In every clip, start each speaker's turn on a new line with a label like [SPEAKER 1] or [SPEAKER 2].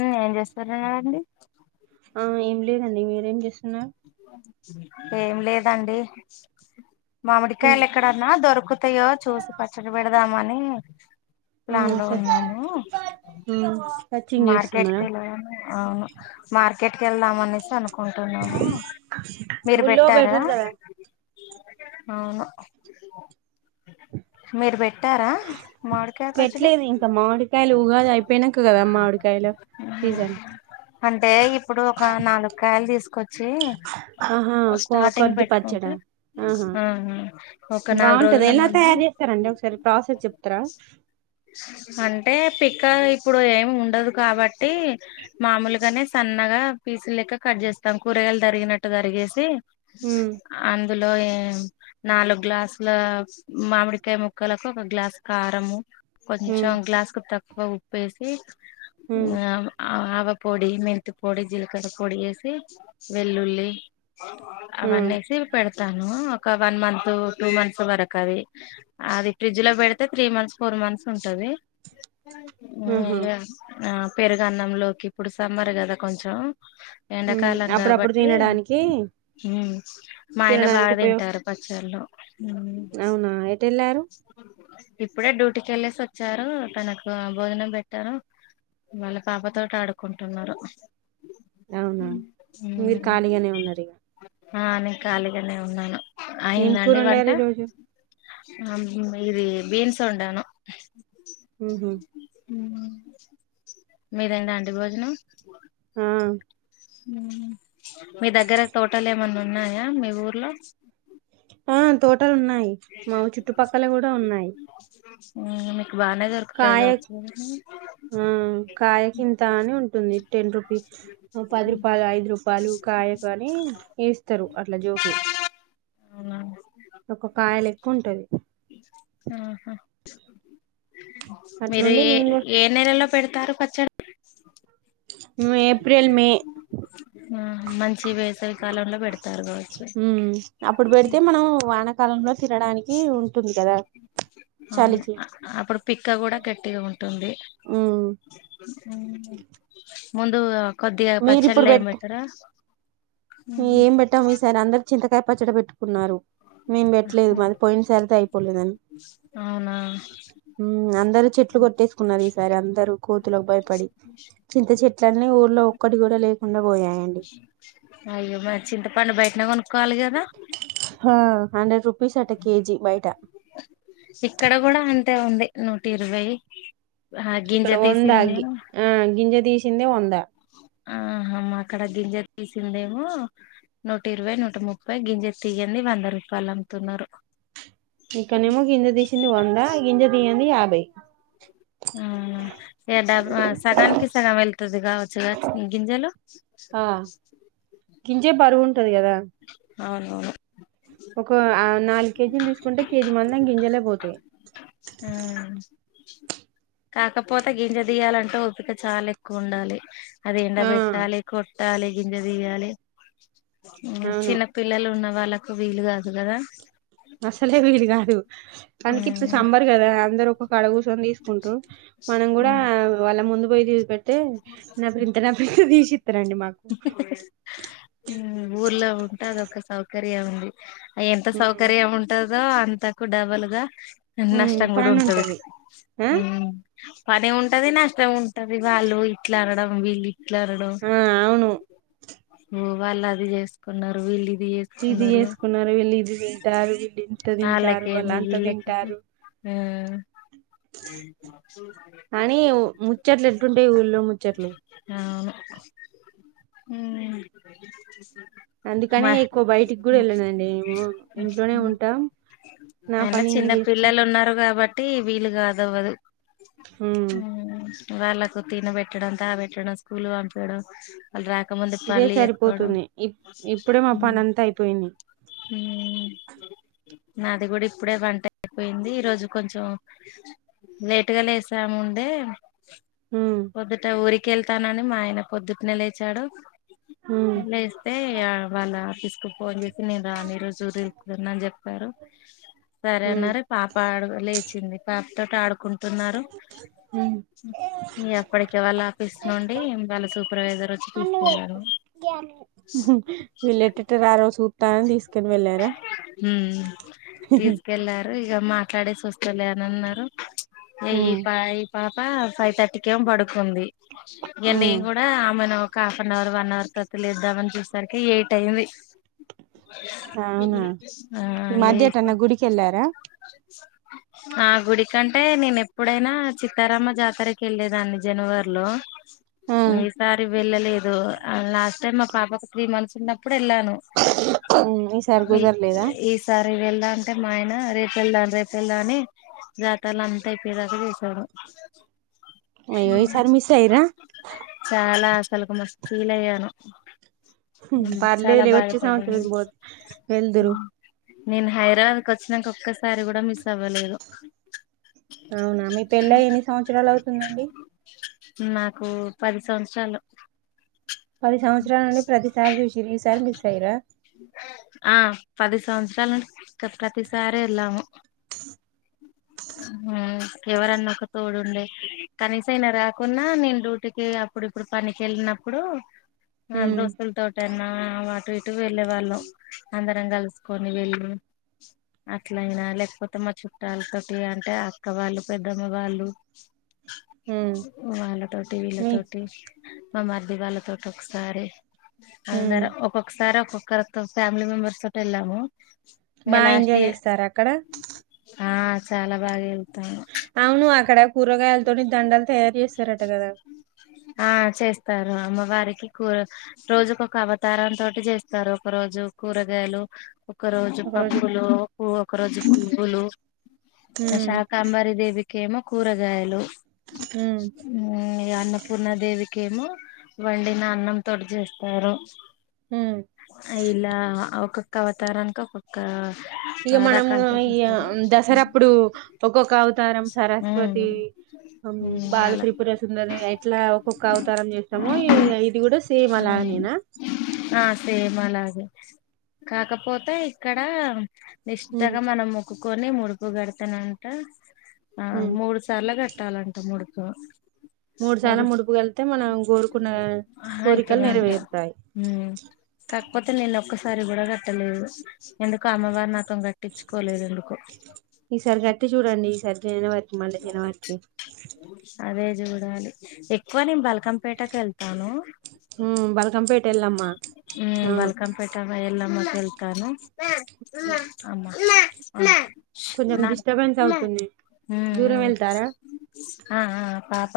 [SPEAKER 1] ఏం చేస్తారన్నండి
[SPEAKER 2] హాయ్ ఏం లేదండి మీరు ఏం చేస్తున్నారు
[SPEAKER 1] ఏం లేదండి
[SPEAKER 2] తిన్
[SPEAKER 1] మామిడికాయలు ఎక్కడన్నా దొరక దక్కుతాయో చూసి పచ్చడి పెడదామని
[SPEAKER 2] ఆ
[SPEAKER 1] ప్లాన్ లో
[SPEAKER 2] స
[SPEAKER 1] ఉన్నాముూ
[SPEAKER 2] సర్చింగ్ చేస్తున్నారా
[SPEAKER 1] మార్కెట్కిలా అవును మార్కెట్ ఇక్కటికిళ్దాం అనేసి అనుకుంటా
[SPEAKER 2] బుల్లో బెఠన గ
[SPEAKER 1] అవును మీరు పెట్టారా మామిడికాయ పచ్చడి
[SPEAKER 2] పెట్టలేదు ఇంకా మామిడికాయలు ఉగాది అయిపోయినాక కదా మామిడికాయలు
[SPEAKER 1] ఉహు.
[SPEAKER 2] సీజన్
[SPEAKER 1] అంటే ఇప్పుడు ఒక నాలుగు కాయలు తీసుకు కొచ్చి
[SPEAKER 2] ఆహా కొ
[SPEAKER 1] స్టార్టింగ్
[SPEAKER 2] కొద్ది
[SPEAKER 1] పెట్టుకుంటే
[SPEAKER 2] పచ్చడా ఆహా
[SPEAKER 1] ఒక ఆ నాలుగు
[SPEAKER 2] బాగుంటది
[SPEAKER 1] రోజులు
[SPEAKER 2] ఎలా
[SPEAKER 1] మందం
[SPEAKER 2] తయారు చేస్తారండి ఒకసారి ప్రాసెస్ చెప్తారా
[SPEAKER 1] అంటే పి ఇంకా ఇప్పుడు ఏమి ఉండదు కాబట్టి మామూలుగానే సన్నగా పీసులు లెక్క కట్ చేస్త కకూరయలు తరిగినట్టుగా దరిగేసి అం
[SPEAKER 2] ఉమ్
[SPEAKER 1] అందులో ఏ నాలుగు గ్లాసుల మామిడికాయ ముక్కలకు ఒక గ్లాసు కారము
[SPEAKER 2] ఉమ్
[SPEAKER 1] కొంచం గ్లాస్కు తక్కువ ఉ వేసి
[SPEAKER 2] ఉమ్
[SPEAKER 1] ఆ ఆవ పొడి మెంతి పొడి జీలక్ర పొడి వేసి వెల్లుల్లీ
[SPEAKER 2] ఉమ్
[SPEAKER 1] అవన్నేసి పెడతాను ఒక వన్ మంత్ టూ మంత్స్ వరకు అది అది ఫ్రిడ్జ్ లో పెడితే త్రీ మంత్స్ ఫోర్ మంత్స్ ఉంటంది
[SPEAKER 2] ఆహా
[SPEAKER 1] ఆ పెరుగ అన్నంలోకి ఇప్పుడు సమ్మరు కదా కొంచెం
[SPEAKER 2] ఉమ్
[SPEAKER 1] కాలం
[SPEAKER 2] అప్పుడప్పుడు
[SPEAKER 1] కాబట్టి
[SPEAKER 2] తినడానికి
[SPEAKER 1] మా ఆయన
[SPEAKER 2] తినడానికి
[SPEAKER 1] బాగా
[SPEAKER 2] ఉపయోగ
[SPEAKER 1] తింటారు పచ్చళ్ళు
[SPEAKER 2] అవునా ఎటెల్లారు
[SPEAKER 1] ఇప్పుడే డ్యూటీకి వెళ్ళసి వచ్చారు తనకు భోజనం పెట్టారు వాళ్ళ పాప తోటి ఆడుకుంటున్నారు
[SPEAKER 2] అవునా మీరు ఖాళీగానే ఉన్నారు ఇగ
[SPEAKER 1] ఆ నే ఖాళీగానే ఉన్నాను
[SPEAKER 2] ఏం కూర
[SPEAKER 1] అయిందండి వంట
[SPEAKER 2] వండారు ఈ రోజు
[SPEAKER 1] ఇది బీన్స్ ఒండాను
[SPEAKER 2] మ్హ్
[SPEAKER 1] మీదైందాండి భోజనం
[SPEAKER 2] ఆ
[SPEAKER 1] మ్ మీ దగ్గర తోటలు ఏమన్నా ఉన్నాయా మీ ఊర్లో
[SPEAKER 2] ఆ తోటలు ఉన్నాయి మా చుట్టుపక్కల కూడా ఉన్నాయి
[SPEAKER 1] ఆ
[SPEAKER 2] కాయ ఆ కాయకి ఇంత అని ఉంటుంది టెన్ రూపీ పది రూపాయలు ఐదు రూపాయలు కాయ కా అని వేస్తారు అట్లా జోక
[SPEAKER 1] అవునా
[SPEAKER 2] కాయలు ఎక్కువ ఉంటది
[SPEAKER 1] ఆహా మీరు
[SPEAKER 2] అట్లుండి
[SPEAKER 1] ఏ
[SPEAKER 2] మేము కూడా
[SPEAKER 1] ఏ నెలలో పెడతారు పచ్చడి
[SPEAKER 2] మేము ఏప్రిల్ మే
[SPEAKER 1] ఆ మంచి వేసవి కాలంలో పెడతారు కావచ్చు
[SPEAKER 2] ఉ అప్పుడు పెడితే మనం వానకాలంలో తినడానికి ఉంటు
[SPEAKER 1] అ అప్పుడు పిక్క కూడా గట్టిగా ఉంటుంది
[SPEAKER 2] ఉమ్
[SPEAKER 1] ముందు కొద్దిగా పచ్చళ్ళ
[SPEAKER 2] మీరిప్పుడు
[SPEAKER 1] ఏం
[SPEAKER 2] పెట్ట
[SPEAKER 1] పెట్టార
[SPEAKER 2] ఏం పెట్టాం ఈసారి అందరు చింతకా పచ్చట పెట్టుకున్నారు మేం పెట్టలేదు మాది పోయిన సరితే అయిపోలేదడి
[SPEAKER 1] అవునా
[SPEAKER 2] అందరు చెట్లు కొట్టేసుకున్నారు ఈసారి అందరుూ కోతులోలకు భయపడి చింత చెట్ని ఊ లో ఒక ఒక్కటి కూడా లేకుండా పోయాయండి
[SPEAKER 1] అయ్యో మ చింతపండు బయటనే కొనుక్కోవాలి కదా
[SPEAKER 2] హండ్రెడ్ రుపీస్ అట్ట కేజీ బయట
[SPEAKER 1] ఇక్కడ కూడా అంతే ఉంది నూటి ఇరవై ఆ గింజ
[SPEAKER 2] ఇక్కడ ఒందగి
[SPEAKER 1] తీసిందేమో
[SPEAKER 2] ఆ గింజ దీస చిన్న వందా
[SPEAKER 1] ఆహమ్మా అక్కడ గింజ తీసిందేమో నూట ఇరవై నూట ముప్పై గింజ తీగింది వంద రూపాయలు అమ్ముతున్నారు
[SPEAKER 2] ఇక్కనేమో గింజ తీసింది వంద గింజ తీయండి యాభై బయి
[SPEAKER 1] ఆ ఇ డబ్బ సగానికి సగం వెళ్తుది కావచ్చు గింజలు
[SPEAKER 2] కింజే బరు ది కదా
[SPEAKER 1] అవునవును
[SPEAKER 2] ఒక నాలుగు కేజీలు తీసుకుంటే కేజీ మళ్ గింజలే పోతాయి
[SPEAKER 1] ఆ కాకపోతే గింజ దియాలంటే పిక చాలా ఎక్కువ ఉండాలి అదేం
[SPEAKER 2] ఆ
[SPEAKER 1] పెట్టాలి కొ తాలే గింజదియాలే
[SPEAKER 2] అవును
[SPEAKER 1] చిన్నపిల్లలు ఉన్న వాళ్ళక్ వీలు కాదు కదా
[SPEAKER 2] అసలే విలుకాదు తనికి ఇప్పుడు సమ్మర్ కదా అందరు ఒక పడవుస్ తీసుకుంట్రూ మనం కూడా వాళ్ళ ముందు [unintelligible] తే నప్రింత నప్రింత తీషిన్రు
[SPEAKER 1] ఊర్లో ఉంటే అది ఓ క సౌకర్యం ఎంత
[SPEAKER 2] ఉమ్,
[SPEAKER 1] సౌకర్యం ఉంటది ఓ అంతకు డబుల్గా
[SPEAKER 2] ఉమ్,
[SPEAKER 1] నష్టాంగుడా
[SPEAKER 2] పని
[SPEAKER 1] ఉంటది
[SPEAKER 2] ఆ
[SPEAKER 1] పని ఉంటది నష్టం ఉంటది వాళ్ళు ఇట్లా అనడం వీల్ ఇట్ల అనడం
[SPEAKER 2] ఆ అవును
[SPEAKER 1] ఓ వాళ్ళు అది చేసుకున్నారు వీళ్ళు ఇ
[SPEAKER 2] ఇది చేసుకున్నారు విళ్ళు ఇది చేస్ టారు వీళ్ళు ఇంత తింటాన్రు వాళ్ళు అంత తింటాన్రు అని
[SPEAKER 1] ఊ
[SPEAKER 2] ముచ్చట్లు ఎట్లుంటాయి ఊళ్ళో ముచ్చట్లు
[SPEAKER 1] అవును ఉహ్
[SPEAKER 2] అందుకనే ఎక్కువ బయటికి కూడా వెళ్ళనండి మేము ఇంట్లోనే ఉంటాం నా
[SPEAKER 1] అయినా
[SPEAKER 2] పని నే
[SPEAKER 1] చిన్న పిల్లలు
[SPEAKER 2] చేసుకుంటా
[SPEAKER 1] ఉన్నారు కాబ్ బట్టి వీలు కాదవ్వదు ఉహ్ వాళ్ళలకు తినబెట్టడం తాగబెట్టడం స్కూల్ పంపియడం
[SPEAKER 2] ఇదే సరిపోతుంది ఇ ఇప్పుడే మా పనంతా అయిపోయింది
[SPEAKER 1] ఉమ్ నాది కూడా ఇప్పుడే వంట అయిపోయింది ఈ రోజు కొంచెం లేటుగా లేసామ్ముండే
[SPEAKER 2] హ్మ్
[SPEAKER 1] పొద్దుటే ఊరి కెళ్తానని మా ఆయన పొద్దున్నే లేచాడు
[SPEAKER 2] హ్మ్
[SPEAKER 1] లేస్తే వాళ్ళ ఆఫీస్ పో రానిరుజు ఉందని చెప్పారు సరే
[SPEAKER 2] హ్మ్
[SPEAKER 1] అన్నారుార పాప ఆడు లేచింది పాప ఆడుకుంట
[SPEAKER 2] హ్మ్
[SPEAKER 1] ఎప్పటిక వాళ్ళ ఆఫీస్ నుండి వాళ్ళ సూపర్వైజర్ వచ్చి తీూసున్నారుారు
[SPEAKER 2] వీళ్ళు ఎటెట రారో చూత్తానని తీసుకొని వెళ్ళారా
[SPEAKER 1] హ తీసుకెళ్లారు ఇక మా కడే స లేనిన్నారు అ ఈ
[SPEAKER 2] హ్మ్
[SPEAKER 1] పా ఈ పా ప్ప ఫైవ్ థర్టీ కం పడుకుంది ఇక
[SPEAKER 2] హ్మ్
[SPEAKER 1] నేను కూడా ఆమెను half an hour one hour తలుపులేదాం అని చూసే సరికీ ఎయిట్ అయింది
[SPEAKER 2] అవునా
[SPEAKER 1] ఆ
[SPEAKER 2] ఈ మధ్య
[SPEAKER 1] లేసి
[SPEAKER 2] ఎటన్నా గుడికి వెళ్ళారా
[SPEAKER 1] ఆ గుడికంటే నేను ఎప్పుడైనా చిత్తారామ జాతరకు వెళ్లేదాన్ని జనవరిలో
[SPEAKER 2] ఆ
[SPEAKER 1] ఈ సారి వెళ్ళలేదు లాస్ట్ టైమ్ మా పాపకు త్రీ మంత్స్ ఉన్నప్పుడు ఎళ్ళాను
[SPEAKER 2] హ్మ్ ఈసారి
[SPEAKER 1] ఈ
[SPEAKER 2] కుదరలేదా
[SPEAKER 1] ఈసారి వెళ్దాం అంటే మా ఆయన రే రేప్ వెళ్దాం రేపు వెళ్దాం అనీ జాతర అంతా అయిపోదాకా చూసాడు
[SPEAKER 2] అయ్యో ఈసారి మిస్ అయ్యిర్రా
[SPEAKER 1] చాలా అసలు మస్తు ఫీల్ అయ్యాను [inaudible]
[SPEAKER 2] పర్లేదు
[SPEAKER 1] చాలా
[SPEAKER 2] లే వచ్చే సంవత్సరం
[SPEAKER 1] బాధపడ్డాను
[SPEAKER 2] వెల్ వెల్దురు
[SPEAKER 1] నేను హైదరాబాద్ కు వచ్చినంక ఒక్కసారి కూడ మిస్ అవ్వలేదు
[SPEAKER 2] అవునా మీ పెళ్లై ఎన్ని సంవత్సరాలు అవుతుందండి
[SPEAKER 1] నాకూ పది సంవత్సరాలు
[SPEAKER 2] పది సంవత్సరాల నుండి ప్రతిసారి చూసింరు ఈసారి మిస్ అయ్యిన్రా
[SPEAKER 1] ఆ పది సంవత్సరాలు ను ప్రతిసారి ఎళ్ళాము ఎవరన్నా ఒకరు తోడుండే కనీసం అయినా రాకున్నా నేను డ్యూటీకి అప్పుడు ఇప్పుడు పనికి వెళ్ళినప్పుడూ ఆ
[SPEAKER 2] హ్మ్
[SPEAKER 1] దోసలు తో టైం ఆ ఆమె అటు ఇటు వెళ్ళేవాళ్ళం అందరం కలుసుకొని వెళ్ళి అట్లయినా లేకపోతే మా చుట్టాలతోటి అంటే అక్క వాళ్ళు పెద్దమ్మ వాళ్ళు
[SPEAKER 2] హ్మ్
[SPEAKER 1] వాళ్ళ తోటి
[SPEAKER 2] మీ
[SPEAKER 1] వీళ్ళతోటి మా మర్ది వాళ్ళతో ఒక్కకొక్కసారి
[SPEAKER 2] హ్మ్
[SPEAKER 1] అందరు ఒక్కొక్కసారి ఒక్కొక్క ఒకరకం ఫ్యామిలీ మెంబర్స్ తోటి ఎల్లామూ
[SPEAKER 2] బా ఎంజాయ్ చేస్తార అక్కడ
[SPEAKER 1] ఆ చాలా బాగా వెళ్తాము
[SPEAKER 2] అవును అక్కడ కూరగాయలతోటీ దండల్
[SPEAKER 1] ఆ చేస్తారు అమ్మ వారికి కూర రోజుకొక అవతారం తోటి చేస్తారు ఒక రోజు కూరగాయలు ఒక రోజు
[SPEAKER 2] ఒకరోజు
[SPEAKER 1] పప్పులు ఒక రోజు పువ్వులు
[SPEAKER 2] ఉమ్
[SPEAKER 1] శాకాంబరి దేవి కేమో కూరగాయలు ఉమ్ ఇగ అన్నపూర్ణ దేవి కేమో వండిన అన్నం తోటి చేస్తారు
[SPEAKER 2] ఉమ్
[SPEAKER 1] ఇలా ఒక్కక్ కవతారాన్ ఒక్కొక్క
[SPEAKER 2] ఇక మనము
[SPEAKER 1] రకాలతో
[SPEAKER 2] ఈ
[SPEAKER 1] చేస్తారు
[SPEAKER 2] దసరాప్పుడు ఒక్కొక్క అవతారం
[SPEAKER 1] ఉమ్
[SPEAKER 2] సరస్వతి
[SPEAKER 1] ఉమ్
[SPEAKER 2] బాల
[SPEAKER 1] అలా
[SPEAKER 2] త్రిపుర స ఉందరి ఎట్లా ఒక్కొక్క అవతారం చేస్తామో ఇది కూడా సేమ్ అలా
[SPEAKER 1] ఉమ్
[SPEAKER 2] నేనా
[SPEAKER 1] ఆ సేమ్ అలాగే కాకపోతే ఇక్కడ
[SPEAKER 2] ఉమ్
[SPEAKER 1] నిష్టాగా మనముకు కునే ముడుపు గడతానంట ఆ
[SPEAKER 2] ఉమ్
[SPEAKER 1] మూడు సార్లు కట్టాల ముడుకు
[SPEAKER 2] మూడు సార్లు ముడుపుక వెళ్తే మనం కోరుకున్న కోరికలు
[SPEAKER 1] అయితదంట
[SPEAKER 2] నెరవేరుతాయి
[SPEAKER 1] సరి కూడా కట్టలేదు ఎందుకో అమ్మవారు నాకం కట్టించుకోలేదు ఎందుకో
[SPEAKER 2] ఈసారి కట్టి చూడండి ఈసారి జనవరి మళ్ళ జనవరికి
[SPEAKER 1] అదే చూడాలి ఎక్కువ నే బ ల్కంపేటకిల్తాను
[SPEAKER 2] ఉమ్ బల్కంపేట ఎల్లమ్మ
[SPEAKER 1] ఉమ్
[SPEAKER 2] అవును
[SPEAKER 1] బాల్కంపేట ఎ మ వెళ్తాను మా అమ్మ అమ్మ నా
[SPEAKER 2] కొంచెం
[SPEAKER 1] ఉమ్
[SPEAKER 2] డిస్టర్బెన్స్ అవుతుంది దూరం
[SPEAKER 1] ఉమ్
[SPEAKER 2] వెళ్తారా
[SPEAKER 1] ఆ ఆ పాప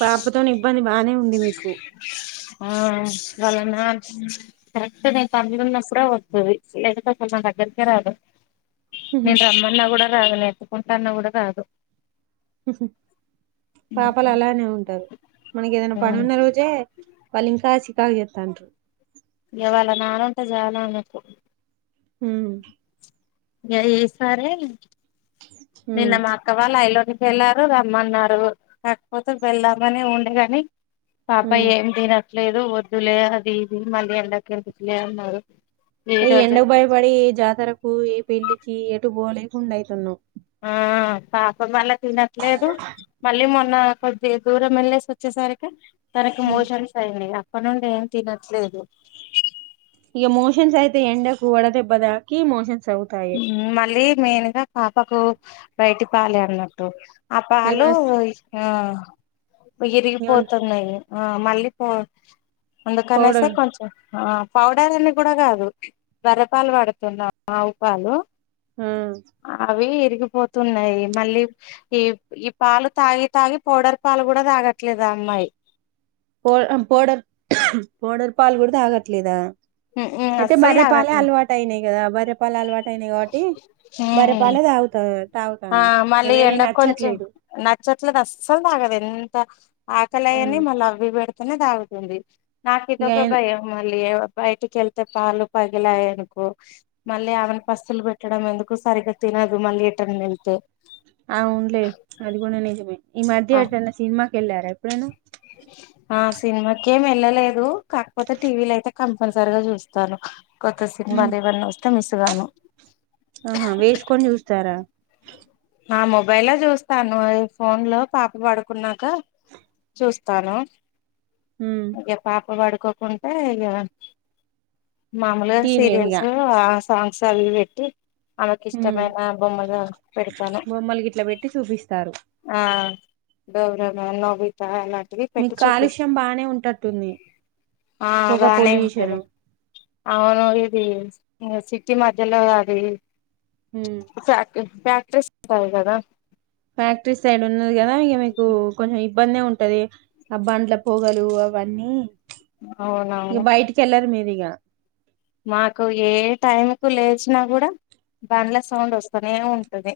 [SPEAKER 2] పాపతోని ఇబ్బంది బానే ఉంది మీకు
[SPEAKER 1] ఆ వాళ నాన్ కరెక్ట్ నేను పడుకున్నప్పుడే వస్తది లేకుంటే నా దగ్గరికే రాదు నేను రమ్మన్నా గుడా రాదు ఎత్తు కుంటన్న కూడా రాదు
[SPEAKER 2] పాపలు అలానే ఉంటరు మనకి ఏదైనా పనున్న రోజే వాలిన్ కాసి కావి చేతండ్రు
[SPEAKER 1] ఇక వాళ నానుంటే చాలు ఆమెకు
[SPEAKER 2] హుమ్
[SPEAKER 1] గరి ఏస్తరే నిన్న
[SPEAKER 2] హ్మ్
[SPEAKER 1] మాక్కవాళ ఐలోని వెళ్లారు రమ్మన్నారు కాకపోతే వెళ్దామని ఉండగానే పాప
[SPEAKER 2] హ్మ్
[SPEAKER 1] ఏమ్ తినదు లేదు వద్దులే అది ఇది మళ్ళీ ఎండకి ఎందుక్ లే అన్నారు ఈ
[SPEAKER 2] ఏ
[SPEAKER 1] రోజు
[SPEAKER 2] ఎండకు భయపడి ఏ జాతరకు ఏ పెళ్లి ఎటు బోలేకుండ అయితున్నాం
[SPEAKER 1] ఆ పాపం వాలక్ తినట్లేదు మళ్ళీ మొన్న కొద్ది దూర మెళ్లి వచ్చే సరికి తనకి మోషన్స్ అయినాయి కొన్నాళ్ళు ఏం తినట్లేదు
[SPEAKER 2] ఇక మోషన్స్ అయితే ఎండకు వడదెబ్బ దాకీ మోషన్స్ అవుతాయి
[SPEAKER 1] మళ్ళీ మెయిన్ గా పాపకు బయటి పాలి అన్నట్టు అప్ప హాలో
[SPEAKER 2] ఏమైనా
[SPEAKER 1] ఇ ఆ
[SPEAKER 2] ఏమన్నా
[SPEAKER 1] ఇరిగిపోతున్నాయి ఆ మళ్ళీ పోన్ అందుకనేసి
[SPEAKER 2] పౌడర్
[SPEAKER 1] కొంచెం ఆ పౌడర్ అని కూడా కాదు బర్రెపాలు పడుతున్నాం వాలు
[SPEAKER 2] ఆ
[SPEAKER 1] అవీ తరిగిపోతున్నాయి మళ్ళీ ఈ ఈ పాలు తాగి తాగి పౌడర్ పాలు కూడా తాగట్లేదా అమ్మాయి
[SPEAKER 2] పో పౌడర్ ఉహ్ పోడర్ పాలు కూడా తాగట్లేదా అయితే
[SPEAKER 1] అస్సలు
[SPEAKER 2] బర్రె పాలె
[SPEAKER 1] తాగట్లే
[SPEAKER 2] అల్వాట్ అయినయి కదా బర్ పలాల్ గావటి బర్రె పాలే దావుత
[SPEAKER 1] ఆ మళ్ళీ ఎండకు కొంచెం నచ్చట్లేదు అస్సలు తాగదు ఎంత
[SPEAKER 2] ఉమ్
[SPEAKER 1] ఆకలియని మళ్ళీ అవ్వి వెడుత అనే తాగుతుంది నాకితో
[SPEAKER 2] ఇగ
[SPEAKER 1] క భయం అ మల్లీ బయటికి ఎళ్తే పాలు పగిలాయనుకో మళ్ళీ ఆమెను పస్తులు పెట్టడం ఎందుకు సరిగ్గా తినదు మళ్ళీ ఇటని మ తె
[SPEAKER 2] అవున్లేదు అది గూడ నిజమే ఈ మధ్య ఎటన్న సినిమా ఎళ్లార ఎప్పుడనా
[SPEAKER 1] ఆ సినిమాకేం ఎళ్ళలేదు కాకపోతే టీవీలు అయితే కంపల్సరీగా చూస్తాను కొత్త సినిమా లే వన్నా ఒస్తె గాను
[SPEAKER 2] ఆహా వేసుకొని చూస్తారా
[SPEAKER 1] ఆ మొబైల్లో చూస్తాను అ ఫోన్ లో పాప పడుకున్నాక చూస్తాను
[SPEAKER 2] ఉమ్
[SPEAKER 1] అకే పాప పడు ఒక్క కొంటె ఇగ మామూలుగా
[SPEAKER 2] టీవీ ఇగ
[SPEAKER 1] సీరియల్స్ ఆ సాంగ్స్ అవి వెట్టి అమెకి
[SPEAKER 2] ఉమ్
[SPEAKER 1] ఇష్టమైన బొమ్మగా పెడు
[SPEAKER 2] బొమ్మలు గిట్లా పెట్టి చూపిస్తారు
[SPEAKER 1] ఆ గౌరవ నోబిత అలా
[SPEAKER 2] మీకు కాలుష్యం బానే ఉంటట్టుంది
[SPEAKER 1] ఆ
[SPEAKER 2] పొగ
[SPEAKER 1] బానే
[SPEAKER 2] పొల్యూషన్
[SPEAKER 1] ఉంటది అవును ఇది సిటీ మధ్యలో అది
[SPEAKER 2] ఉమ్
[SPEAKER 1] చాక్ ఫ్యాక్ట్రీ సయి కదా
[SPEAKER 2] ఫ్యాక్టరీ సైడ్ ఉన్నది కదా ఇగ మీకు కొంచెం ఇబ్బంది ఉంటది ఆ బంల పొగలు అవన్నీ ఇక
[SPEAKER 1] అవునవును
[SPEAKER 2] బయట్కెల్లర్ మీరు గ
[SPEAKER 1] మాకు ఏ టైం కు లేచినా కూడా బండ్ల సౌండ్ ఒస్తనే ఉంటుంది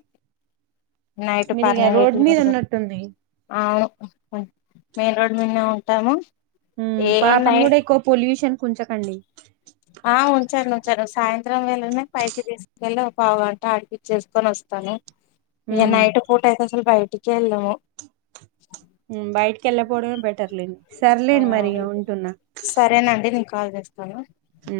[SPEAKER 1] నయిట్
[SPEAKER 2] మీరు ఇగ
[SPEAKER 1] పన్నెం
[SPEAKER 2] రోడ్ మీద ఉన్నట్టుంది
[SPEAKER 1] అవును మెయిన్ రోడ్ మీన్నే ఉన్ తము
[SPEAKER 2] పాపను కూడా ఎక్కువ పొల్యూషన్ కుంచకండి
[SPEAKER 1] ఆ ఉంచండి ఉంచాను సాయంత్రం వేళనే పైకి తీసుకుకెళ్ళి ఒక పావుగంట ఆడిపిచ్చేసుకొని వస్తాను ఇగ
[SPEAKER 2] ఉమ్
[SPEAKER 1] నైట్ పుటైతే అసలు భయత్ [unintelligible]
[SPEAKER 2] బయటికి వెళ్లకపోవడమే బెట్ ర్లేండి
[SPEAKER 1] ఆ
[SPEAKER 2] సర్లేండి మరి ఉంటున్నా
[SPEAKER 1] సరేనండి నేను కాల్ చేస్తా
[SPEAKER 2] అ